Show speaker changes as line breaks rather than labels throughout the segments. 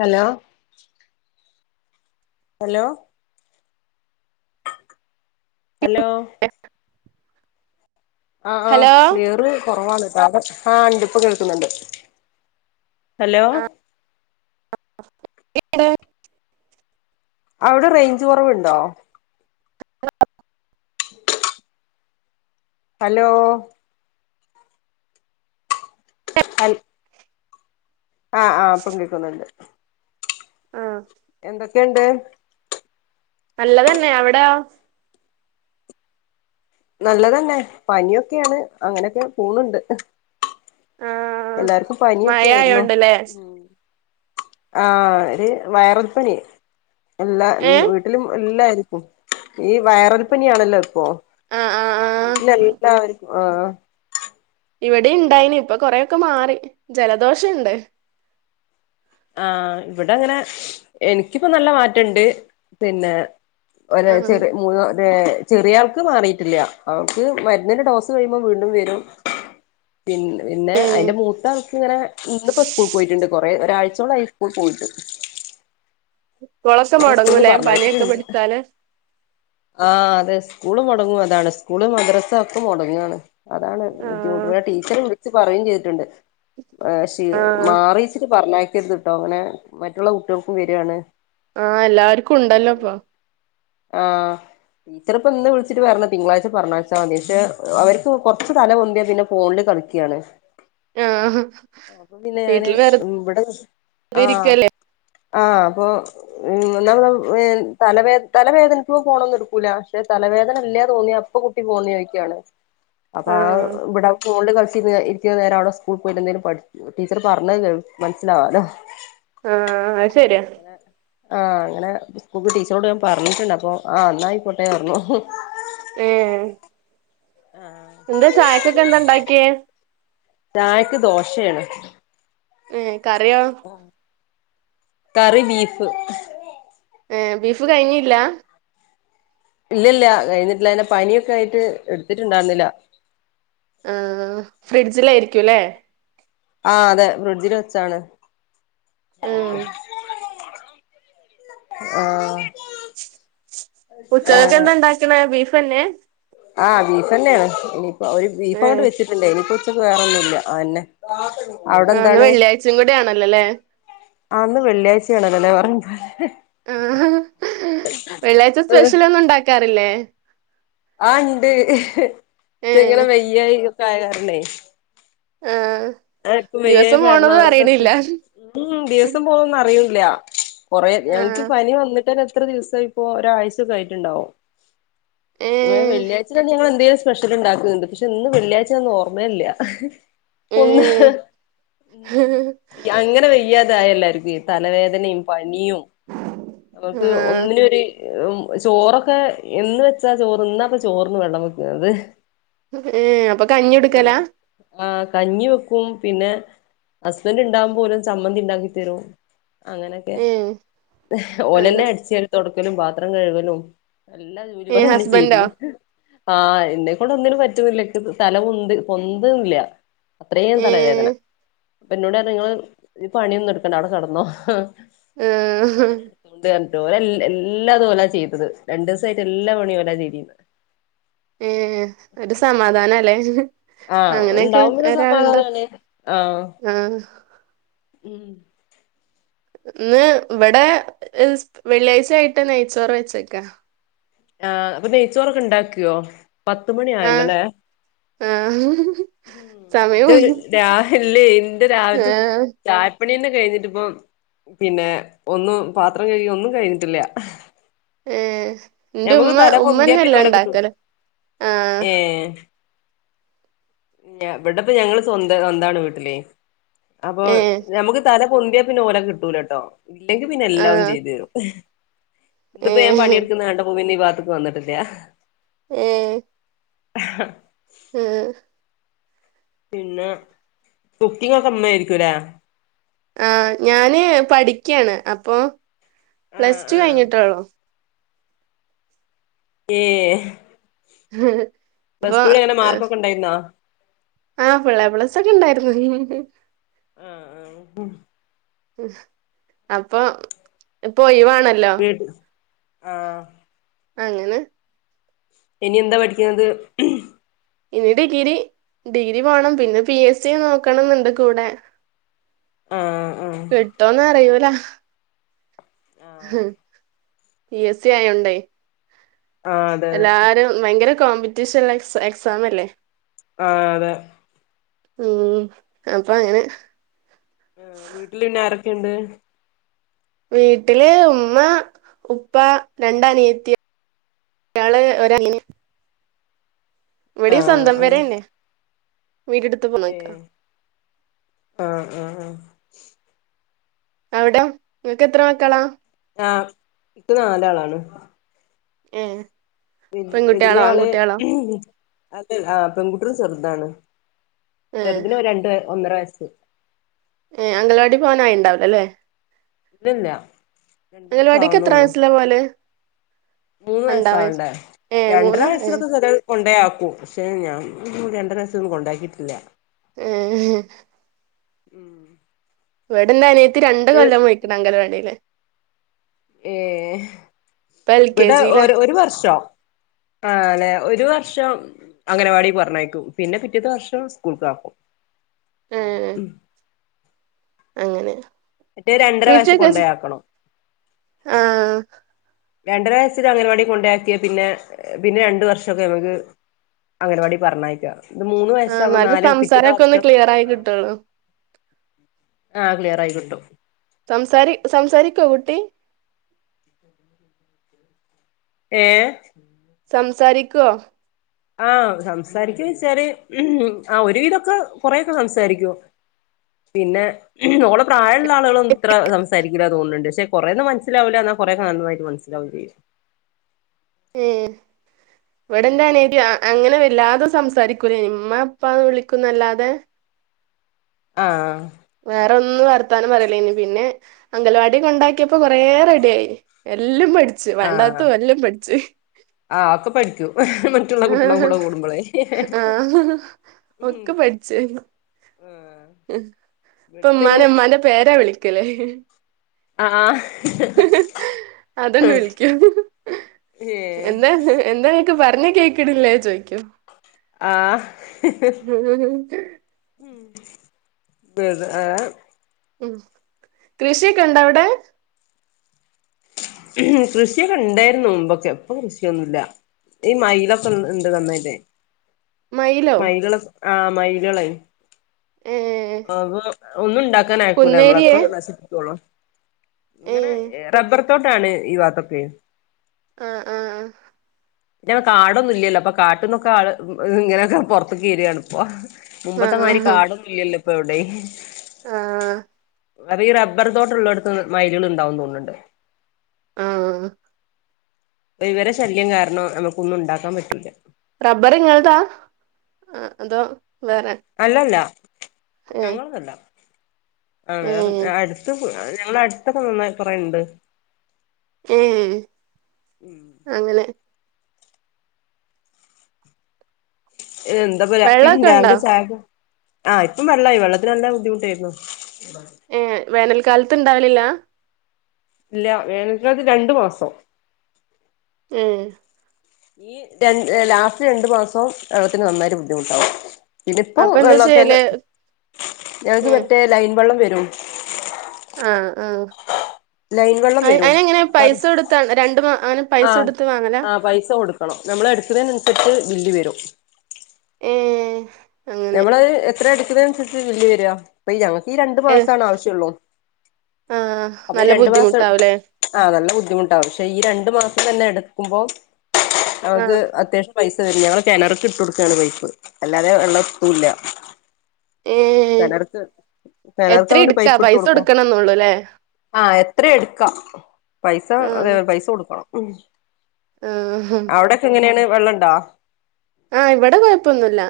Hello hello hello ആഹ്
hello
ആഹ് clear കൊറവാണ് ട്ടൊ അവിടെ ആ ഇണ്ട് ഇപ്പൊ കേൾക്ക്ന്നുണ്ട് ഹലോ
ഇയെടെ
അവ്ടെ റേഞ്ച് കൊറവ്ണ്ടോ? ഹലോ ഹൽ ആഹ് ആഹ് ഇപ്പം കേക്കുന്നുണ്ട്
ആ
എന്തൊക്കേണ്ട്
നല്ലതന്നെ അവ്ടയൊ
നല്ലതെന്നെ പനിയൊക്കേണ് അങ്ങനൊക്കെ പോവ്ണ്ട്
ആഹ്
എല്ലാർക്കും
മഴ
പനിയൊക്കേയ്രുന്നു
ആയോണ്ടല്ലേ
ഉം ആഹ് ഒര് വൈറൽ പനി എല്ലാ എല്
ഏഹ്
വീട്ടിലും എല്ലാര് ഉം ഈ വൈറൽപ്പനിയാണല്ലോ ഇപ്പോ
ആഹ് ആഹ് ആഹ്
വീട്ടില് എല്ലാവര്ക്കും ആഹ്
ഇവിടിം ഇണ്ടായിനി ഇപ്പൊ കൊറെയൊക്കെ മാറി ജലദോഷണ്ട്
ആഹ് ഇവ്ടെങ്ങനെ എനിക്കിപ്പോ നല്ല മാറ്റണ്ട് പിന്നെ
ആഹ്
ഒരാഴ്ച്ചേല് മൂന്ന് നാ ഏ ചെറിയാൾക്ക് മാറിട്ടില്ല അവൾക്ക് മരുന്നിന്റെ ഡോസ് കഴിയുമ്പോ വീണ്ടും വരും പിന്നെ പിന്നെ
ഏഹ്
അയ്ന്റെ മൂത്താൾക്ക് ഇങ്ങനെ ഇന്നിപ്പോ സ്കൂള് പോയിട്ട്ണ്ട് കൊറേ ഒരാഴ് ച്ചോളായി സ്കൂള് പോയിട്ട്
കൊളൊക്കെ
[inaudible] സ്കൂള്
മൊടങ്ങൂലേ പനിയൊക്കെ
പറഞ്ഞയച്ചിട്ടുണ്ട്
പിടിച്ചാല്
ആഹ് അതെ സ്കൂള് മൊടങ്ങു അതാണ് സ്കൂള് മദ്രസൊക്കെ മൊടങ്ങാണ് അതാണ് ബുദ്ധിമുട്ട്
ആഹ്
പിന്നെ ടീച്ചറ് വിളിച്ച് പറയേം ചെയ്തിട്ടുണ്ട് ആ ശീ
ആഹ്
മാറീച്ചിട്ട് പറഞ്ഞയക്കരുത്ട്ടോ ഇങ്ങനെ മറ്റുള്ള കുട്ട്യള്ക്കും വരാണ്
ആ എല്ലാർക്കുണ്ടല്ലപ്പം
ആഹ് ടീച്ചറിപ്പം ഇന്ന് വിളിച്ചിട്ട് പറഞ്ഞ് തിങ്കളാഴ്ച പറഞ്ഞയച്ചാതി പക്ഷെ അവർക്ക് കൊറച്ച് തല പൊന്ത്യാ പിന്നെ ഫോണ് കളിക്കാണ്
ആഹ്
ഉം അപ്പൊ പിന്നെ ഞാന്
വീട്ടില് വെറുതെ
ഇവ്ടെ ആഹ്
ഇരിക്കല്ലേ
ആഹ് അപ്പൊ ഉം ഇന്നലെ വെ തലവേ തലവേദനിക്കുമ്പോ ഫോണൊന്നു എട്ക്കൂല പക്ഷെ തലവേദന ഇല്ല്യ തോന്ന്യാ അപ്പൊ കുട്ടി ഫോൺ ചോദിക്കാണ് അപ്പൊ ആ
ആഹ്
ഇവ്ടെ ഫോണിൽ കളി ച്ച്ന്നെ ഇര്ത്ത്യ നേരം അവിടെ സ്കൂൾ പോയിട്ടെ ന്തേലും പഠ് ടീച്ചർ പറഞ്ഞെ കേൾ മനസ്സിലാവാലോ
ആഹ് അത് ശരിയാ
ആഹ് അങ്ങനെ സ്കൂക്ക് ടീച്ചറോട് ഞാൻ പറഞ്ഞിട്ടുണ്ട് അപ്പൊ ആ ന്നായി കോട്ടെ ർന്നു
ഏഹ്
ആഹ്
എന്താ ചായക്കൊക്കെ എന്താ ഉണ്ടാക്കിയേ
ചായക്ക് ദോശയാണ്
ഏ കറിയോ
കറി ബീപ്പ്
ഏ ബീഫ് കഴിഞ്ഞില്ല
ഇല്ല ഇല്ല കഴിഞ്ഞിട്ടില്ല അയ്ന് പനിയൊക്കെ ആയിട്ട് എടുത്തിട്ടുണ്ടായിരുന്നില്ല
ആഹ് ഫ്രിഡ്ജിലയിരുക്കുല്ലേ
ആഹ് അതെ ബ്രിഡ്ജിൽ വെച്ചാണ്
ഉം
ആ
ഉച്ചകൊക്കെ എന്താ ഉണ്ടാക്ക്ണെ ബീഫ്ന്നെ
ആഹ് ബീഫ് തന്നെയാണ് ഇനിയിപ്പോ ഒരു ബീഫ് അങ്ങോണ്ട്
ഏഹ്
വെച്ചിട്ടുണ്ടേ ഇനിപ്പോ ഉ വേറൊന്നുല്ല ആ എന്നെ അവിടെ
ആഹ് ഇന്ന്
എന്താണ്
വെള്ളിയാഴ്ചയും കൂടി ആണല്ലോല്ലേ
ആഇന്ന് വെള്ളിയാഴ്ചയാണല്ലോല്ലേ പറഞ്ഞ അ
ആ വെള്ളിയാഴ്ച സ്പെഷ്യൽ ഒന്നും ഉണ്ടാക്കാറില്ലേ
ആ ഉണ്ട് ചെങ്ങനെ
ഏഹ്
വെയ്യായി ഒക്കെ ആയകാരനെ
ആഹ്
ആക്കും വയ്യായ
ദിവസം
കാരണം
പോണതും അറിയണില്ല
ഉം ദിവസം പോവ്ണൊന്നും അറിയൂല്ല കൊറെ ഞങ്ങക്ക്
ആഹ്
പനി വന്നിട്ടെന്നെ എത്ര ദിവസായി പ്പൊ ഒരാഴ്ചൊക്കെ ആയിട്ടുണ്ടാവും
ഏഹ്
വെള്ളിയാഴ്ച തന്നെഞാങ്ങള് എന്തേലും സ് പെഷ്യല് ഉണ്ടാക്ക്ണ്ട് പക്ഷെ ഇന്ന് വെള്ളിയാഴ്ചന്നും ഓർമ്മല്ല ഒന്ന്
ഏഹ്
ഉം അങ്ങനെ വയ്യാതായെല്ലാർക്കും തലവേദനിം പ നിയും നമൾക്ക്
ആഹ്
ഒന്നിനും ഒരു ഉം ചോറൊക്കെ എന്ന് വെച്ചാ ചോറ് ഇന്നാപ്പ ചോറിന്ന് വെള്ളം വെക്കുന്നത്
ഏ അപ്പൊ കഞ്ഞികുടുക്കലാ
ആഹ് കഞ്ഞി വെക്കും പിന്നെ ഹസ്ബൻറ് ഉണ്ടാകുമ്പോ പോലും ചമ്മന്തി ഉണ്ടാക്കി തരും അങ്ങനൊക്കെ
ഏഹ്
ഓലല്ലെ
അങ്ങനെ
അടിച്ച തുടക്കലും പാത്രം കഴുകലും എല്ലാ ജോലി
ഏഹ്
ഓലെന്നെ
ഹസ്ബൻഡോ
ചെയ്തത് ആഹ് എന്നെക്കൊണ്ട് ഒന്നിനും പറ്റുന്നില്ല തല പൊന്തില്ല അത്രയും തലവേദന
ഏഹ്
അപ്പൊ ന്നോട് നിങ്ങള് ഈ പണിയൊന്നും എടുക്കണ്ട അവിടെ കടന്നോ
ആഹ്
ഞാൻ എടുത്തോണ്ട് ഓലെ എല്ലാതും ഓലാ ചെയ്തത് രണ്ടു ദിവസായിട്ട് എല്ലാ പണിയും ഓല ചെയ്തിന്ന്
ഏ ഒരു സമാധാനല്ലേ
ആഹ്
അങ്ങനെയൊക്കെ
ഉണ്ടാവുമ ഒരു
ഒരാളുണ്ടോ
സമാധാനാണ് ആഹ്
ആഹ്
ഉം
ഇന്ന് ഇവിടെ വെള്ളിയാഴ്ചയിട്ട് നെയ്ച്ചോർ വെച്ചക്കാ
ആ അപ്പൊ നെയ്ച്ചോറൊക്കെ ഉണ്ടാക്കിയോ പത്തുമണി
ആഹ്
ആയല്ലോല്ലേ
ആഹ് സമയം
എന്റെ രാ അല്ലേ ഇൻ്റെ രാവിൽതും
ആഹ്
ചാ യപ്പണിന്നെ കഴിഞ്ഞിട്ടിപ്പം പിന്നെ ഒന്നും പാത്രം കഴി ഒന്നും കഴിഞ്ഞിട്ടില്ല
ഏ ഇന്റെ
ഞമ്മക്ക്
ഉമ്മ
തല പൊന്തിയാ പിന്നെ
ഉമ്മന്നെല്ലാം
ഓലെ കിട്ടും
ഉണ്ടാക്കല് ആഹ്
ഏഹ് ഇവിടെപ്പ ഞങ്ങള് സ്വന്തം സ്വന്താണ് വീട്ടിലെ അപ്പൊ
ഏഹ്
ഞമുക്ക് തല പൊന്തിയാ പിന്നെ ഓരെ കിട്ടൂല ട്ടോ ഇല്ലെങ്കി പിന്നെ എല്ലാം
ആഹ്
ചെയ്തു തരും ഇതിപ്പോ ഞാൻ
ഏഹ്
പണിയെടുക്കുന്ന വേണ്ട ഭൂമിന്ന് ഈ ഭാത്തക്ക് വന്നിട്ടില്ല
ഉം ആ
പിന്നെ കുക്കിങ്ങ് ഒക്കെ അമ്മ ആയിരിക്കുലേ
ആ ഞാന് പഠിക്കുകയാണ് അപ്പൊ
ആഹ്
പ്ലസ് ടു
ആഹ്
കഴിഞ്ഞിട്ടെയുള്ളൂ
ഏ പ്ലസ് ടുവിൽ എങ്ങനെ മാർക്കൊക്കെ ഉണ്ടായിരുന്നാ
ആ ഫുൾ എ പ്ലസൊക്കെ ഉണ്ടായിരുന്നു
ആ ആ
ഉ അപ്പൊ പോയി വണ [unintelligible]
വീട്ട ആ
അങ്ങനെ
ഇനി എന്താ പഠിക്കുന്നത്
ഇനി ഡിഗ്രി ഡിഗ്രി പോണം പിന്നെ പി എസ് സി നോക്കണം എന്നുണ്ട് കൂടെ
ആഹ് ആഹ്
കിട്ടോന്ന് അറിയൂല
ആഹ്
പി എസ് സി ആയൊണ്ടേ
ആഹ് അതെ
എല്ലാരും ഭയങ്കര കോമ്പറ്റീഷണൽ എക്സ് എക്സാം അല്ലേ
ആ അതെ
ഉം അപ്പൊ അങ്ങനെ
ക്കെയുണ്ട്
വീട്ടില് ഉമ്മ ഉപ്പ രണ്ട് അനിയത്തിയ അയാള് ഒരാ ഇവിടെയും
ആഹ്
സ്വന്തം വരന്നെ
ഏ ആ ആ ആ
അവിടെ നിങ്ങൾക്ക് എത്ര മക്കളാ
ആ ഇപ്പ നാലാളാണ്
ഏ
വ
പെൺകുട്ടികളോ
വല്യ ആള്
ആൺകുട്ടികളോ
അത് ആ പെൺകുട്ടികൾ ചെറുതാണ്
ഏ
ചെറുതിന് ഒരു രണ്ട് ഒന്നര വയസ്സ്
ഏ അംഗൽവാടി പോവാനായിണ്ടാവിലല്ലേ
ഇല്ലില്ല
അങ്ങനവാടിക്ക് എത്ര വയസ്സിലാ പോവാലെ
മൂന്ന് വയസ്സ ആവണ്ടേ
ഏ
രണ്ടര
മൂന്ന് ഏ
വയസ്സൊക്കെ ച കൊണ്ടോയാക്കും പക്ഷെ ഞാൻ രണ്ടര വയസില്ലോന്നും കൊണ്ടാക്കിയിട്ടില്ല
[unintelligible]
ഉം
ഇവിടെന്റെ അനിയത്തി രണ്ട് കൊല്ലം പോയേക്കണ് അങ്കനവാടിയില്
ഏഹ്
ഇപ്പൊ എൽ കെ
ഇവിടെ
ജിയിലാ
ഒരു വർഷോ ആല്ലെ ഒരു വർഷ വർഷം അംഗനവാടി പറഞ്ഞയക്കും പിന്നെ പിറ്റിത്ത വർഷം സ്കൂൾക്ക് ആക്കും അങ്ങനെ
ഏ അങ്ങനെ
മറ്റേ രണ്ടര വയസ്സ്
കൃഷിയൊക്കെ
കൊണ്ടയാക്കണം
ആ
രണ്ടര വയസിൽ അംഗൻവാടിയിൽ കൊണ്ടാക്കിയ പിന്നെ പിന്നെ രണ്ടു വർഷൊക്കെ നമുക്ക് അംഗനവാടി പറഞ്ഞായിച്ച ഇത് മൂന്ന്
ആഹ് നല്ല
വയസാകുന് [unintelligible] പിറ്റത
സംസാരൊക്കെ ഒന്ന്
വർഷം
ക്ലിയർ ആയി
ആ
കിട്ടുള്ളൂ
ആ ക്ലിയർ ആയിക്കിട്ടും
സംസാരി സംസാരിക്കോ കുട്ടി
ഏ
സംസാരിക്കുവോ
ആ സംസാരിക്ക വെച്ചാല് ഉ ആ ഒരുവിധൊക്കെ കൊറെക്കെ സംസാരികും പിന്നെ ഓളെ പ്രായള്ള ആളുകളും ഇത്ര സംസാരിക്കൂല തോന്നുന്നുണ്ട് പക്ഷെ കുറേ ഒന്നും മനസ്സിലാവൂല്ല എന്നാ കുറെയൊക്കെ നന്നായിട്ട് മനസ്സിലാവും ചെയ്യും
ഏ ഇവിടെന്താരി [unintelligible] അങ്ങനെ ല്ലാതെ സംസാരിക്കൂലേനി. ഇമ്മാ ഇപ്പാന്ന് വിളിക്കുന്നല്ലാതെ.
ആ
വേറെ ഒന്നും വർത്താനം പറയൂ വേളി. പിന്നെയും, അംഗലവാടി കൊണ്ടാക്കിയപ്പോ കൊറേ റെഡിയായി. എല്ലം പഠിച്ചു വേണ്ടാത്തും എല്ലം പഠിച്ചു.
ആ ഒക്കെ പഠിക്കും മറ്റുള്ള കുട്ടികള
ആഹ്
കൂടെ കൂടുമ്പോളെയ്
ആഹ്
ഹ ഹ
[unintelligible] ഹമ് ഇപ്പൊ
ഇവിടെ ഇവര്
ഇമ്മാനെ ഇമ്മാന്റെ പേരാ വിളിക്കല്.
ആഹ്
ഹഹ അതെന്നെ വിളിക്ക്യ.
ഏഹ്
എന്താ എന്താ നിക്ക് പറഞ്ഞ കേക്കിണ്ല്ലെ ചോയ്
ആ ഹ ഹ ഹ [unintelligible]
മം കൃഷിയൊക്കെ ഇണ്ടോ അവിടെ.
ഹമ് കൃഷിയൊക്കെ ഇണ്ടായിരുന്നു മുമ്പൊക്കെ പ്പൊ കൃഷിയൊന്നുല്ല. ഈ മയിലൊക്കെ ഇണ്ട് നന്നായിട്ടേ.
മയിലോ
മൈകൾ ആ മൈകളെയി
ഏ
അപ്പൊ ഒന്നും ഇണ്ടാക്കാൻ അയക്കൂല മ്മളെ ഒക്കെ
കുന്നേരിയേ
നശിപ്പിക്കൊള്ളു.
ഏ
ഇങ്ങനെ എ റബ്ബർത്തോട്ടാണ് ഈ ഭാത്തൊക്കെ.
ആ ആ ആഹ്
കാടൊന്നും ഇല്ലല്ലോ അപ്പൊ കാട്ട് ന്നൊക്കെ ആള് ഇങ്ങനൊക്കെ പൊറത്തക്ക് വരാണിപ്പോ.
ആ
മുമ്പത്തെമാരി കാടൊന്നും ഇല്ലല്ലോ ഇപ്പൊ എവുടിം.
ആഹ്
ഈ റബ്ബർ തോട്ടള്ളട്ത് മൈലുകൾണ്ടാവും തോന്ന്ണ്ണ്ണ്ട്.
ആ
ഇവരെ ശല്യം കാരണം നമുക്കൊന്നും ഇ ണ്ടാക്കാൻ പറ്റൂല.
റബ്ബർ ഇങ്ങള്താ ആ അതോ. വേറെ
അല്ലല്ല
ഏ
ഞങ്ങള്തല്ല. ആ
ഏ
വേറെ അട്ത് ഞങ്ങളെ അടുത്തൊക്കെ നന്നായി കൊറെണ്ട്.
ഏ അങ്ങനെ
എന്താപ്പോ ഉം
വെള്ളമൊക്കെ ഉണ്ടോ
രാവിലെ ചായക്ക് ആ ഇപ്പം വെള്ളായി വെള്ളത്തിന് നല്ല ബുദ്ധിമുട്ടേയിരുന്നു.
ഏ വേനൽക്കാലത്ത് ഇണ്ടാവലില്ല?
ഇല്ല വേനക്കാലത്ത് രണ്ടു മാസം.
ഏ
ഈ ര [unintelligible] ലാസ്റ്റ് രണ്ട് മാസവും വെള്ളത്തിന് നന്നായിട്ട് ബുദ്ധിമുട്ടാവും. ഇനിപ്പോ
അപ്പൊ എന്താ
വെള്ളൊക്കെങ്ങ്
ചെയ്യല്
ഞങ്ങക്ക്
ഏ
മറ്റേ ലൈൻ വെള്ളം വെരും.
ആ ആ
വെള്ളം
അയ്
വരും
അയ്നങ്ങനെ
അപ്പൊ അത്
പൈസ കൊടുത്ത് രണ്ടും ആ അങ്ങനെ പൈസ കൊടുത്ത് വാങ്ങല?
നമ്മള് എടക്കുന്നേനൻസരിച്ച് ബില്ല് വരും.
ഏ അങ്ങനെ
നമ്മള് അഹ് എത്ര എടുക്കുന്നെ അനുസരിച്ച് ബില്ല് വെര [unintelligible] ഈ രണ്ടു മാസാണ് ആവശ്യംള്ളു
ആഹ്
അപ്പൊ ഈ
നല്ല
രണ്ട് മാസം
ബുദ്ധിമുട്ടാവുംല്ലേ
ആ നല്ല പക്ഷെ ഈ രണ്ടു മാസം തന്നെ എടുക്കുമ്പോൾ നമുക്ക്
ആഹ്
അത്യാവശ്യം പൈസ വെരും ഞങ്ങൾ കിണർക്ക് ഇട്ട് കൊടുക്കാണ് പൈപ്പ് അല്ലാതെ വെള്ളം എത്തൂല്ല
ഏഹ്
കെണർക്ക് കെണർക്ക്
എത്ര
അങ്ങട്ട്
ഇടുക്കാ
പൈപ്പ് ഇട്ടു
പൈസ
കൊടുക്കും
കൊടുക്കണംന്നൊള്ളൂല്ലേ
ആഹ് എത്രേം എടുക്കാം പൈസ അതേ
ആഹ്
പൈസ കൊടുക്കണം. മം
ആഹ്
അവിടൊക്കെ എങ്ങനേണ് വെള്ളംണ്ടോ?
ആഹ് ഇവിടെ കൊഴപ്പൊന്നുല്ല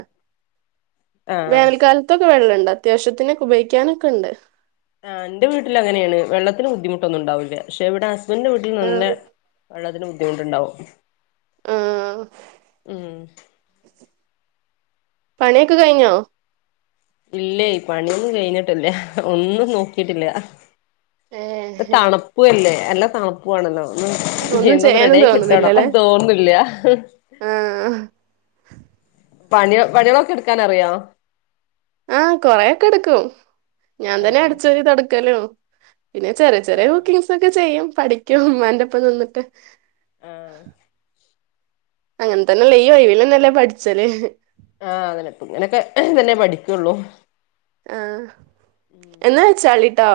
ആഹ്
വേനൽക്കാലത്തൊക്കെ വെള്ളണ്ട് അത്യാവശ്യത്തിനൊക്കെ ഉപയോഗിക്കാനൊക്കെ ഉണ്ട്.
ആഹ് ഇന്റെ വീട്ടില് അങ്ങനേണ് വെള്ളത്തിന് ബുദ്ധിമുട്ടൊന്നുണ്ടാവൂല്ല പക്ഷെ ഇവിടെ ഹസ് ബൻന്റെ വീട്ടില് നല്ല
ആഹ്
വെള്ളത്തിന് ബുദ്ധിമുട്ട്ണ്ടാവും.
ആഹ്
ഉം
പണിയൊക്കെ കഴിഞ്ഞോ
ഇല്ലേ പണിയൊന്നും കഴിഞ്ഞിട്ടില്ല ഒന്നും നോക്കിയിട്ടില്ല
ഏഹ്
തണുപ്പ് അല്ലേ നല്ല തണുപ്പും ആണല്ലോ ഉം
ഒന്നും
എന്തോന്ന്
ചെയ്യാനും
റെഡായി കിട്ടണം,
തോന്നുന്നില്ലല്ലേ
അത് തോന്നുന്നില്ല.
ആഹ്
പണിയ പണികളൊക്കെ എടുക്കാനറിയോ
ആഹ് കൊറെയൊക്കെ എടുക്കും ഞാൻ തന്നെ
ആഹ്
അടിച്ച് വാരി തൊടയ്ക്കലും പിന്നെ ചെറിയ ചെറിയ
ആഹ്
കുക്കിങ്സ് ഒക്കെ ചെയ്യും, പഠിക്കും ഉമ്മാന്റൊപ്പം നിന്നിട്ട്.
ആഹ്.
അങ്ങനെ തന്നെല്ലേ ഈ ഒഴവിൽന്നല്ലേ പഠിച്ചല്
ആഹ് അതിനൊപ്പെ ഇങ്ങനൊക്കെ തന്നെ പഠിക്കുള്ളു
ആഹ് എന്നാ വെച്ചാളിട്ടോ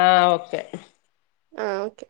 ആഹ് ഓക്കെ
ആഹ് ഓക്കെ.